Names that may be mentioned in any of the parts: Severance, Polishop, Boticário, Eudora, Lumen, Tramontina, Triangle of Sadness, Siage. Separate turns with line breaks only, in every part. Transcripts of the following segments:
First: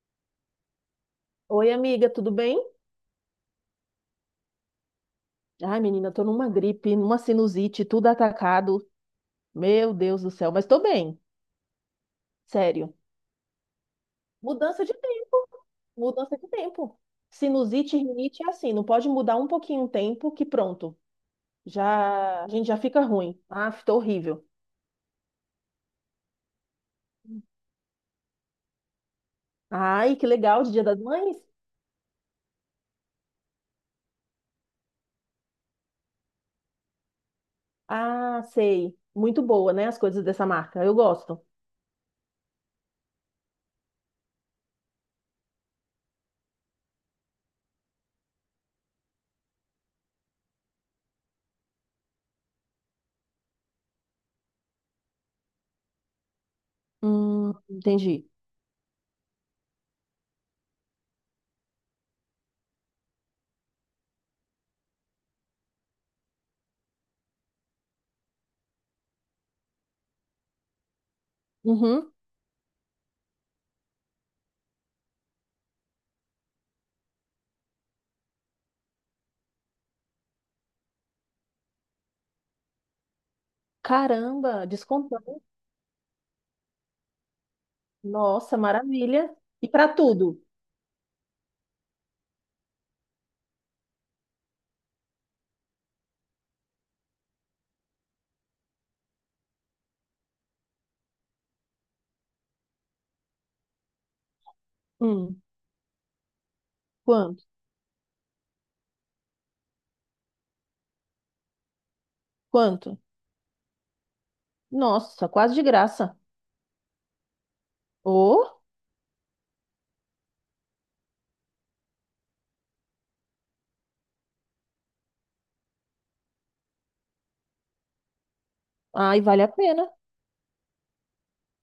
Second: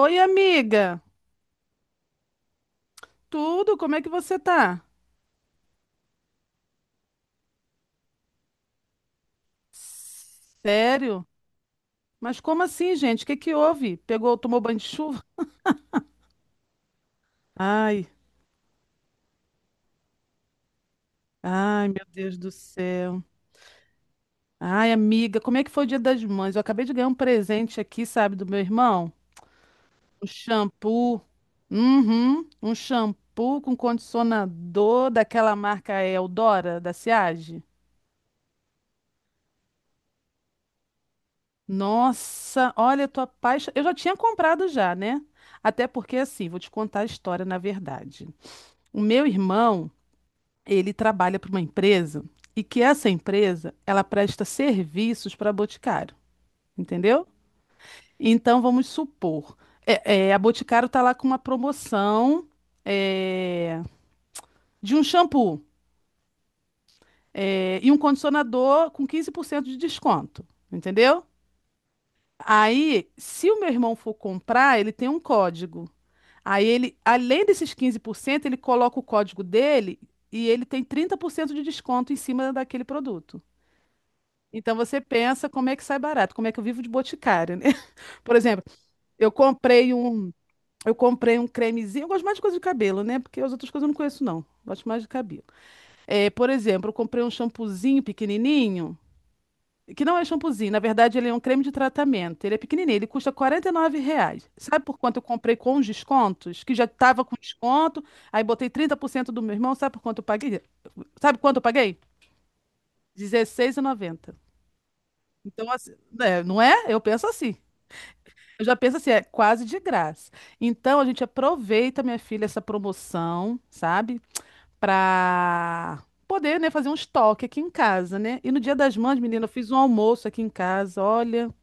Oi, amiga.
Oi, amiga, tudo bem?
Tudo? Como é que você tá?
Ai, menina, tô numa gripe, numa sinusite, tudo atacado. Meu Deus do céu, mas tô bem,
Sério? Mas como assim,
sério.
gente? O que que houve? Pegou, tomou banho de
Mudança de
chuva?
tempo, mudança de tempo. Sinusite e
Ai,
rinite é assim, não pode mudar um pouquinho o tempo que pronto,
ai, meu Deus
já a
do
gente já fica
céu.
ruim. Ah, tô horrível.
Ai, amiga, como é que foi o Dia das Mães? Eu acabei de ganhar um presente aqui, sabe, do meu irmão?
Ai,
Um
que legal, de Dia das
shampoo.
Mães?
Uhum, um shampoo com condicionador daquela marca Eudora, da Siage.
Ah, sei. Muito boa, né, as coisas dessa marca. Eu gosto.
Nossa, olha, eu tô apaixonada. Eu já tinha comprado já, né? Até porque, assim, vou te contar a história na verdade. O meu irmão, ele trabalha para uma empresa e que essa empresa, ela presta serviços para a Boticário, entendeu?
Entendi.
Então, vamos supor, a Boticário tá lá com uma promoção é, de um shampoo e um condicionador com 15% de desconto, entendeu?
Uhum.
Aí, se o meu irmão for comprar, ele tem um código. Aí ele, além desses 15%, ele coloca o código dele e ele tem 30% de desconto em cima daquele produto.
Caramba,
Então você
descontão.
pensa como é que sai barato, como é que eu vivo de boticário, né? Por
Nossa,
exemplo,
maravilha.
eu
E pra
comprei um,
tudo?
eu comprei um cremezinho, eu gosto mais de coisa de cabelo, né? Porque as outras coisas eu não conheço não, gosto mais de cabelo. É, por exemplo, eu comprei um shampoozinho pequenininho que não é shampoozinho, na verdade ele é um creme de tratamento. Ele é pequenininho, ele custa R$ 49. Sabe por quanto eu
Hum,
comprei com os descontos? Que já estava com
quanto?
desconto, aí botei 30% do meu irmão, sabe por quanto eu paguei? Sabe quanto eu paguei?
Quanto?
16,90.
Nossa, quase de
Então, assim,
graça.
né, não é? Eu penso assim.
Oh,
Eu já penso assim, é quase de graça. Então, a gente aproveita, minha filha, essa promoção, sabe? Pra poder, né, fazer um estoque aqui em casa, né? E no Dia das Mães,
ai, vale
menina,
a
eu fiz um
pena.
almoço aqui em casa, olha.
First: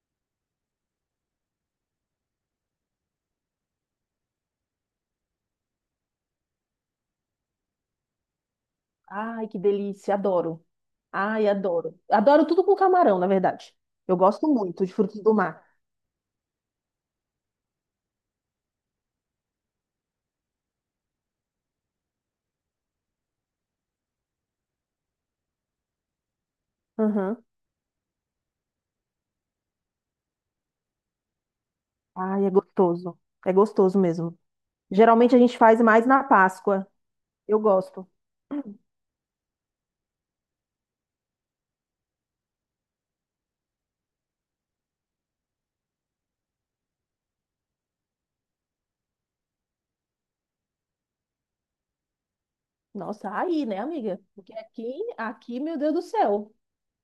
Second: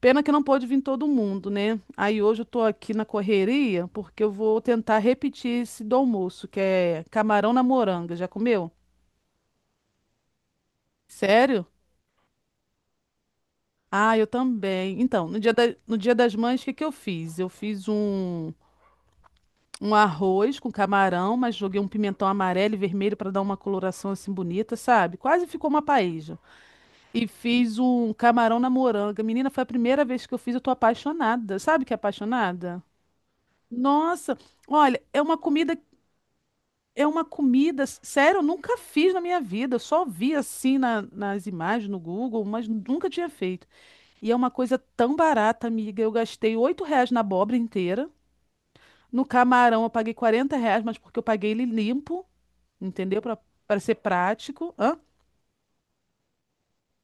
Pena que não pôde vir todo mundo, né? Aí hoje eu tô aqui na correria porque eu vou tentar repetir esse do almoço, que é camarão na moranga. Já comeu?
Ai, que delícia, adoro. Ai,
Sério?
adoro. Adoro tudo com camarão, na verdade. Eu
Ah, eu
gosto muito de
também.
frutos
Então,
do mar.
no dia das mães, o que que eu fiz? Eu fiz um arroz com camarão, mas joguei um pimentão amarelo e vermelho para dar uma coloração assim bonita, sabe? Quase ficou uma paella. E
Uhum.
fiz um camarão na moranga. Menina, foi a primeira vez que eu fiz, eu tô apaixonada. Sabe que é
Ai, é
apaixonada?
gostoso. É gostoso mesmo.
Nossa, olha, é
Geralmente
uma
a gente
comida.
faz mais na Páscoa.
É uma
Eu
comida,
gosto.
sério, eu nunca fiz na minha vida. Eu só vi assim nas imagens no Google, mas nunca tinha feito. E é uma coisa tão barata, amiga. Eu gastei R$ 8 na abóbora inteira. No camarão eu paguei R$ 40, mas porque eu paguei ele limpo, entendeu?
Nossa,
Pra,
aí, né,
pra ser
amiga? Porque
prático.
aqui,
Hã?
aqui, meu Deus do céu.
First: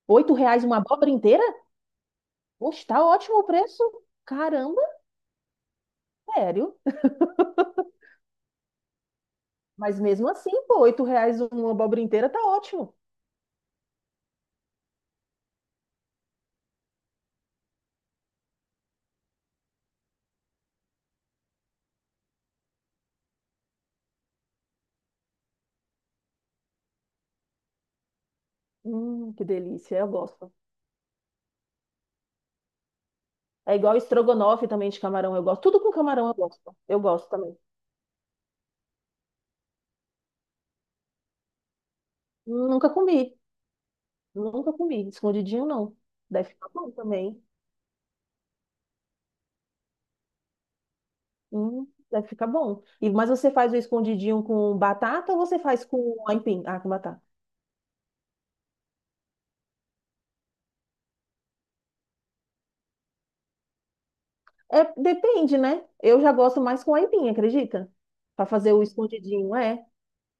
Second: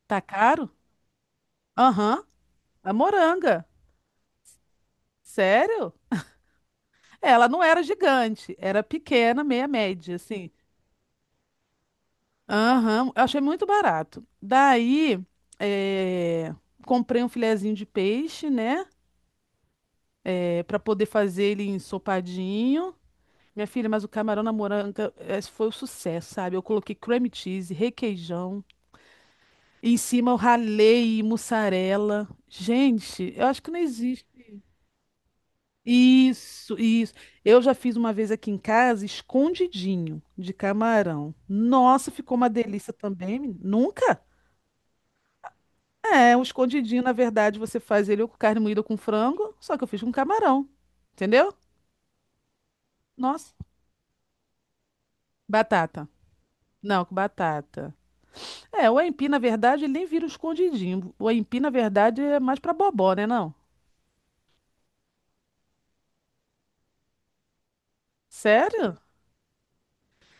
Tá
R$ 8
caro?
uma abóbora inteira?
Aham.
Poxa,
A
tá ótimo o
moranga.
preço. Caramba,
Sério?
sério.
É, ela não era gigante, era pequena, meia
Mas
média,
mesmo
assim.
assim, pô, R$ 8 uma abóbora inteira tá ótimo.
Aham, eu achei muito barato. Daí, eh, comprei um filezinho de peixe, né? É, para poder fazer ele ensopadinho. Minha filha, mas o camarão na moranga esse foi o sucesso, sabe? Eu coloquei cream cheese, requeijão.
Que
E em
delícia, eu
cima eu
gosto.
ralei mussarela. Gente, eu acho que
É
não
igual
existe.
estrogonofe também de camarão, eu gosto. Tudo com camarão eu
Isso,
gosto. Eu
isso.
gosto também.
Eu já fiz uma vez aqui em casa, escondidinho de camarão. Nossa, ficou uma
Nunca
delícia
comi,
também, menina. Nunca?
nunca comi. Escondidinho não.
É, um
Deve ficar bom
escondidinho, na
também.
verdade, você faz ele com carne moída com frango, só que eu fiz com camarão. Entendeu?
Deve ficar bom. E, mas você
Nossa.
faz o escondidinho com batata ou você faz
Batata.
com aipim? Ah, com
Não, com
batata.
batata. É, o aipim, na verdade, ele nem vira um escondidinho. O aipim, na verdade, é mais pra bobó, né, não?
É, depende, né? Eu já gosto mais com aipim, acredita? Pra fazer o
Sério?
escondidinho, é.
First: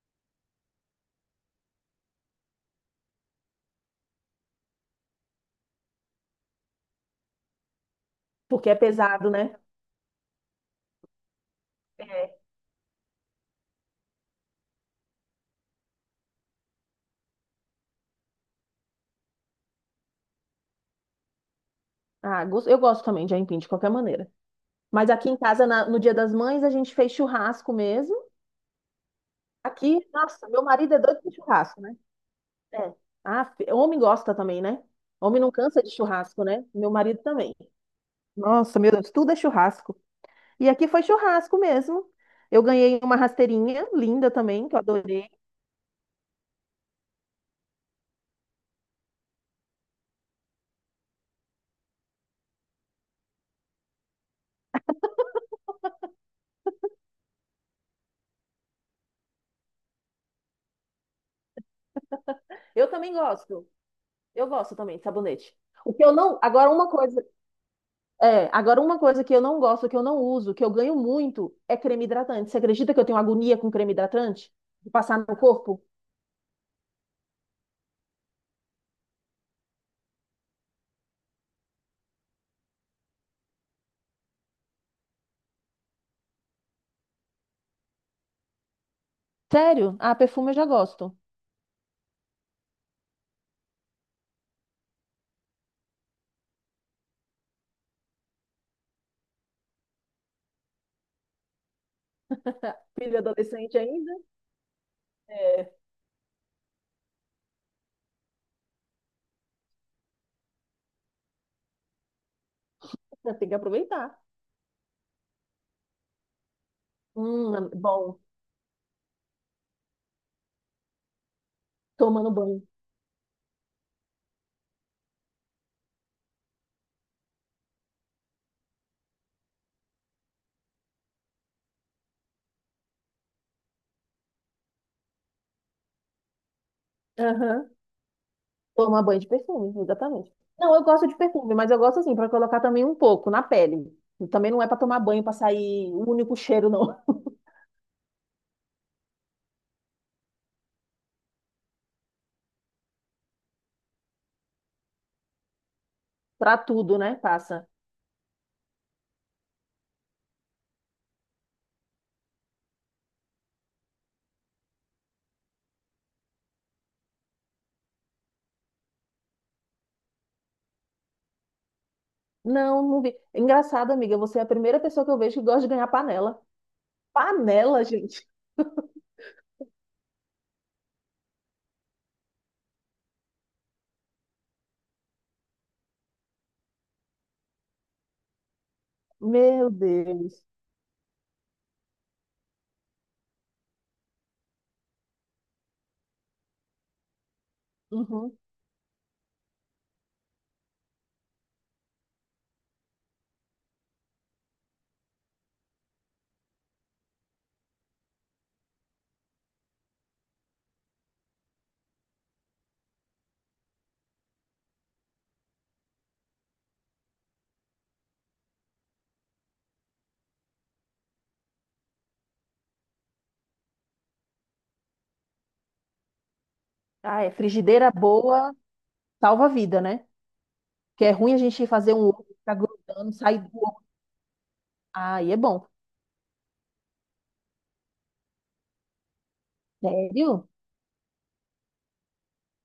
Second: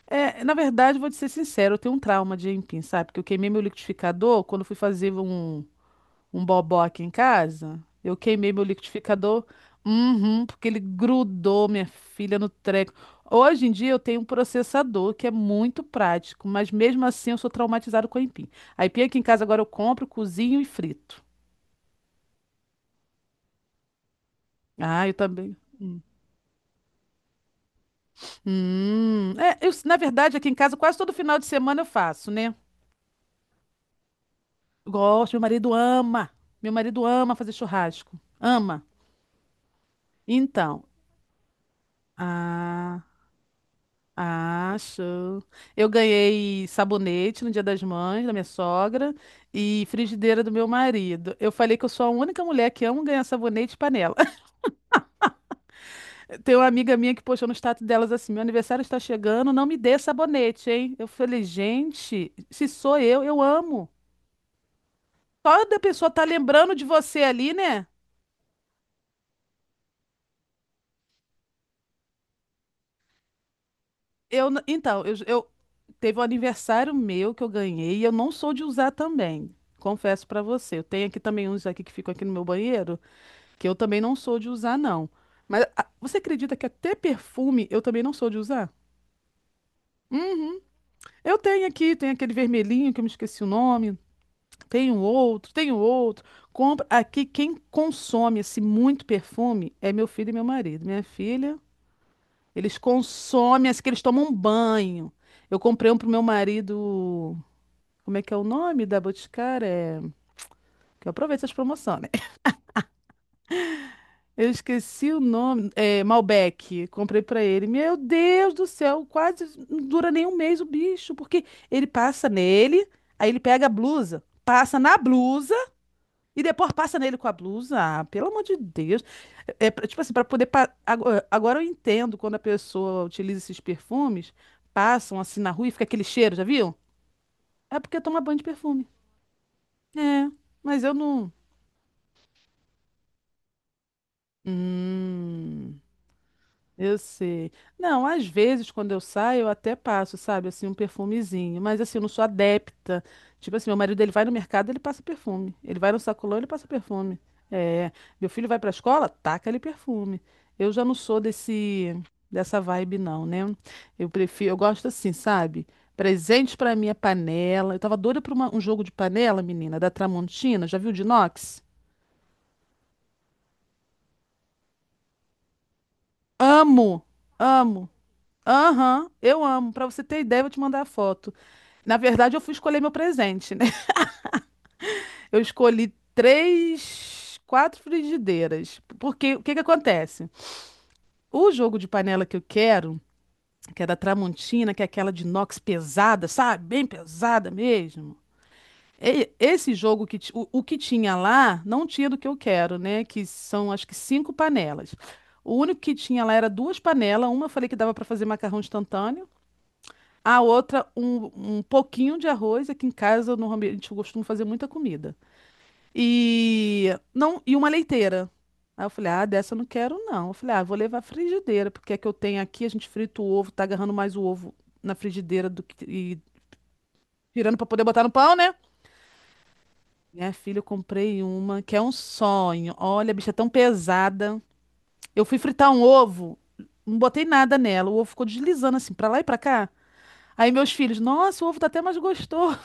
É, na verdade, vou te ser sincero, eu tenho um trauma de aipim, sabe? Porque eu queimei meu liquidificador quando eu fui fazer um bobó aqui em casa. Eu queimei meu
Porque é pesado,
liquidificador,
né?
uhum, porque ele grudou minha
É.
filha no treco. Hoje em dia eu tenho um processador que é muito prático, mas mesmo assim eu sou traumatizado com a aipim. A aipim aqui em casa agora eu compro, cozinho e frito.
Ah, eu gosto também de aipim, de qualquer maneira.
Ah,
Mas
eu
aqui em
também.
casa, no
Hum.
Dia das Mães, a gente fez churrasco mesmo.
Eu, na
Aqui,
verdade, aqui
nossa,
em
meu
casa
marido
quase
é
todo
doido por
final de
churrasco,
semana eu
né?
faço, né?
É. Ah, homem gosta também, né?
Gosto,
Homem
meu
não
marido
cansa de
ama.
churrasco, né?
Meu
Meu
marido
marido
ama fazer
também.
churrasco.
Nossa,
Ama.
meu Deus, tudo é churrasco. E
Então,
aqui foi churrasco mesmo. Eu ganhei
ah,
uma rasteirinha linda também, que
Ah,
eu adorei.
show. Eu ganhei sabonete no Dia das Mães da minha sogra e frigideira do meu marido. Eu falei que eu sou a única mulher que amo ganhar sabonete e panela. Tem uma amiga minha que postou no status delas assim: meu aniversário está chegando, não me dê sabonete, hein? Eu falei, gente, se
Eu
sou
também
eu
gosto.
amo.
Eu gosto também de sabonete.
Só da
O que
pessoa
eu
tá
não. Agora,
lembrando de
uma
você
coisa.
ali, né?
É, agora uma coisa que eu não gosto, que eu não uso, que eu ganho muito, é creme hidratante. Você acredita que eu tenho agonia com creme hidratante? De
Então, eu,
passar no
eu
corpo?
teve um aniversário meu que eu ganhei e eu não sou de usar também. Confesso pra você, eu tenho aqui também uns aqui que ficam aqui no meu banheiro. Que eu também não sou de usar, não. Mas ah, você acredita que até perfume eu também não sou de usar?
Sério? Ah, perfume eu
Uhum.
já gosto.
Eu tenho aqui, tem aquele vermelhinho que eu me esqueci o nome. Tem um outro, tem um outro. Compra aqui quem consome assim muito perfume é meu filho e meu marido. Minha filha, eles
Filho
consomem
adolescente
assim que eles
ainda,
tomam um banho. Eu
é,
comprei um pro meu marido, como é que é o nome da Boticária? É, que eu aproveito essas promoções, né?
tem que aproveitar.
Eu esqueci o nome. É, Malbec. Comprei pra ele. Meu
Bom,
Deus do céu, quase não dura nem um mês o bicho, porque ele passa
tomando banho.
nele, aí ele pega a blusa, passa na blusa e depois passa nele com a blusa. Ah, pelo amor de Deus. É, tipo assim, para poder. Agora, agora eu entendo quando a pessoa utiliza esses perfumes, passam assim na rua e fica aquele cheiro, já viu?
Aham,
É porque toma banho de perfume.
tomar banho de perfume,
É,
exatamente. Não, eu
mas eu
gosto de
não.
perfume, mas eu gosto assim, para colocar também um pouco na pele. Também não é para tomar banho, para
Hum.
sair o único cheiro, não.
Eu sei. Não, às vezes quando eu saio, eu até passo, sabe, assim, um perfumezinho, mas assim, eu não sou adepta. Tipo assim, meu marido ele vai no mercado, ele passa perfume. Ele vai no sacolão, ele
Para
passa
tudo, né?
perfume.
Passa.
É, meu filho vai pra escola, taca ali perfume. Eu já não sou desse dessa vibe não, né? Eu prefiro, eu gosto assim, sabe? Presente pra minha panela. Eu tava doida pra um jogo de panela, menina, da Tramontina. Já viu de inox?
Não, não vi. Engraçado, amiga, você é a primeira pessoa que eu vejo que gosta de ganhar panela.
Amo,
Panela,
amo.
gente.
Aham, eu amo. Pra você ter ideia, eu vou te mandar a foto. Na verdade, eu fui escolher meu presente, né? Eu escolhi três, quatro frigideiras. Porque o que que
Meu
acontece?
Deus.
O jogo de panela que eu quero, que é da Tramontina, que é aquela de inox pesada, sabe? Bem pesada mesmo.
Uhum.
Esse jogo o que tinha lá não tinha do que eu quero, né? Que são acho que cinco panelas. O único que tinha lá era duas panelas. Uma eu falei que dava para fazer macarrão instantâneo. A outra, um pouquinho de arroz. Aqui em casa, normalmente, eu costumo fazer muita comida. E, não, e uma leiteira. Aí eu falei, ah, dessa eu não quero, não. Eu falei, ah, vou levar a frigideira, porque é que eu tenho aqui, a gente frita o ovo, tá agarrando mais o ovo na frigideira do que, e
Ah, é.
tirando pra poder
Frigideira
botar no pão, né?
boa salva a vida, né?
Minha filha, eu
Que é
comprei
ruim a
uma,
gente
que é um
fazer um ovo ficar
sonho. Olha,
grudando,
a bicha é
sair
tão
do ovo.
pesada. Eu
Ai, é
fui
bom.
fritar um ovo, não botei nada nela. O ovo ficou deslizando assim, pra lá e pra cá.
Sério?
Aí meus filhos, nossa, o ovo tá até mais gostoso.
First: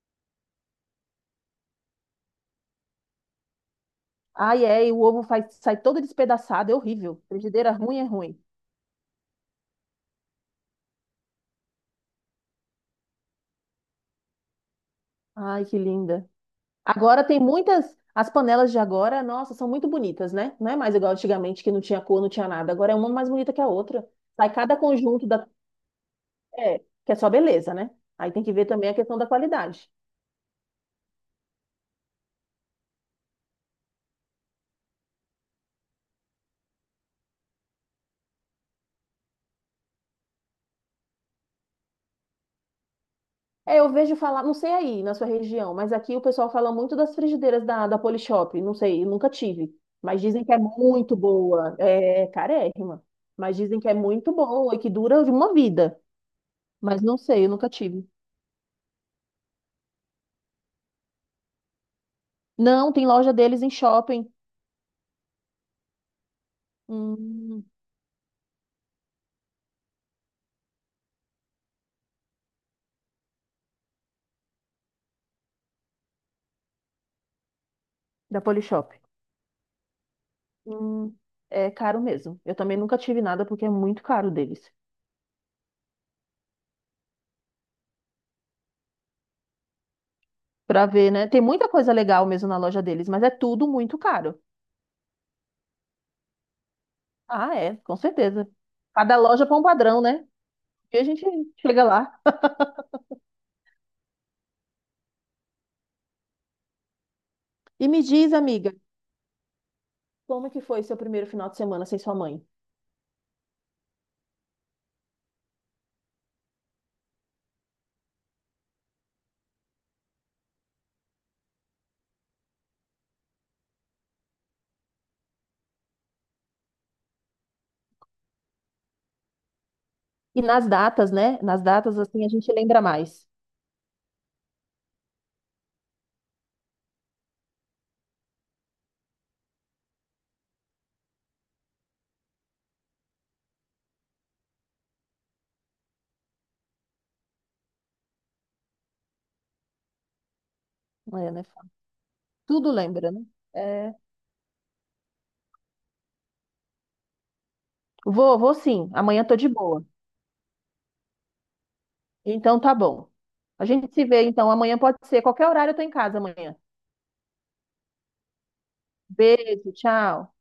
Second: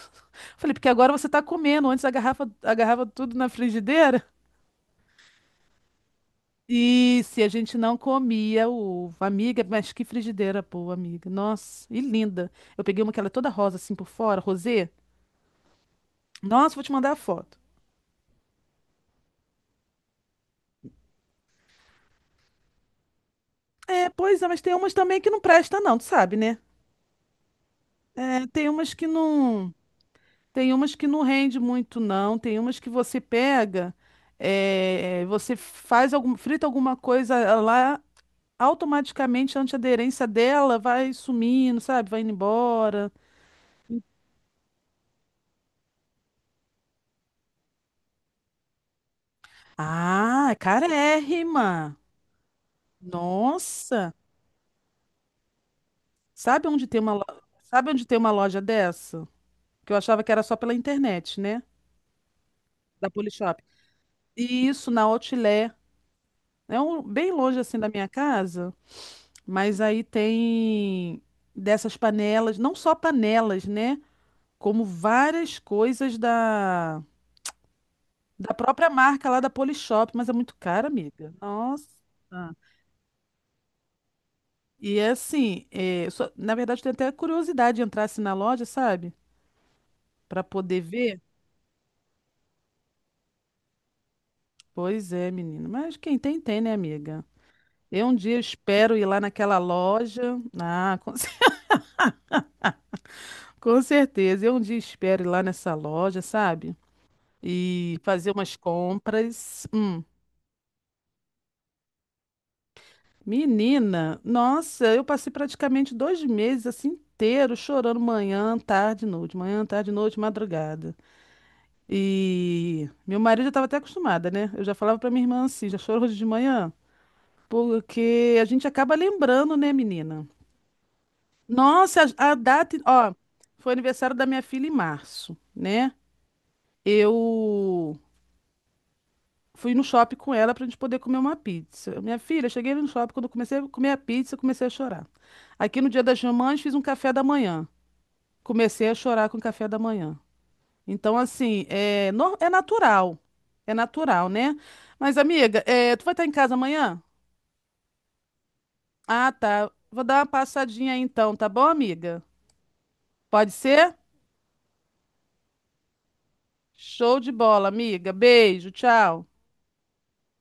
Falei, porque agora você tá comendo, antes agarrava, agarrava tudo na frigideira.
Ai, é, e o ovo faz, sai todo despedaçado, é
E
horrível.
se a
Frigideira
gente não
ruim é ruim.
comia o ovo. Amiga, mas que frigideira boa, amiga. Nossa, e linda. Eu peguei uma que ela é toda rosa assim por fora, rosê.
Ai, que linda.
Nossa, vou te mandar a
Agora tem
foto.
muitas. As panelas de agora, nossa, são muito bonitas, né? Não é mais igual antigamente que não tinha cor, não tinha nada. Agora é uma mais bonita que a outra.
É, pois é,
Sai
mas tem
cada
umas também
conjunto
que não
da.
presta não, tu sabe, né?
É, que é só beleza, né? Aí tem
É,
que ver
tem
também
umas
a
que
questão da
não,
qualidade.
tem umas que não rende muito não, tem umas que você pega, é, você faz algum, frita alguma coisa lá, automaticamente a antiaderência dela vai sumindo, sabe? Vai indo embora.
É, eu vejo falar, não sei aí na sua região, mas aqui o pessoal fala muito das frigideiras da Polishop. Não sei, eu nunca tive. Mas dizem
Ah,
que
é
é muito boa.
carérrima.
É carérrima. Mas dizem que é
Nossa.
muito boa e que dura de uma vida.
Sabe onde tem
Mas não sei, eu nunca
sabe onde
tive.
tem uma loja dessa? Que eu achava que era só pela internet, né?
Não, tem
Da
loja
Polishop.
deles em shopping.
E isso na Outlet. É um, bem longe
Hum,
assim da minha casa, mas aí tem dessas panelas, não só panelas, né? Como várias coisas da
da
Própria
Polishop.
marca lá da Polishop, mas é muito cara,
Hum,
amiga.
é
Nossa.
caro mesmo. Eu também nunca tive nada porque é muito caro deles.
E é assim, é, eu na verdade, eu tenho até curiosidade de entrar assim na loja, sabe? Pra poder
Pra ver,
ver.
né? Tem muita coisa legal mesmo na loja deles, mas é tudo muito caro.
Pois é, menino. Mas quem tem, tem, né, amiga?
Ah, é, com
Eu um dia
certeza.
espero ir
Cada
lá
loja
naquela
põe um padrão, né?
loja. Ah,
E a gente chega lá.
com certeza. Eu um dia espero ir lá nessa loja, sabe?
E
E
me
fazer
diz,
umas
amiga,
compras. Hum.
como é que foi seu primeiro final de semana sem sua mãe?
Menina, nossa, eu passei praticamente 2 meses assim inteiro chorando manhã, tarde, noite, madrugada. E meu marido já estava até acostumada, né? Eu já falava pra minha irmã assim, já chorou hoje de manhã, porque a gente acaba lembrando, né, menina?
E nas datas, né? Nas datas,
Nossa,
assim, a
a
gente
data,
lembra
ó,
mais.
foi aniversário da minha filha em março, né? Eu fui no shopping com ela pra gente poder comer uma pizza. Minha filha, cheguei ali no shopping, quando eu comecei a comer a pizza, eu comecei a chorar. Aqui no Dia das Mamães fiz um café da manhã. Comecei a chorar com o café da manhã. Então,
É, né?
assim, é, é
Tudo lembra,
natural.
né?
É
É,
natural, né? Mas, amiga, é, tu vai estar em casa amanhã?
vou sim. Amanhã
Ah,
tô de
tá.
boa.
Vou dar uma passadinha aí então, tá bom, amiga?
Então tá bom.
Pode
A gente
ser?
se vê, então. Amanhã pode ser. Qualquer horário eu tô em casa amanhã.
Show de bola, amiga. Beijo, tchau.
Beijo, tchau.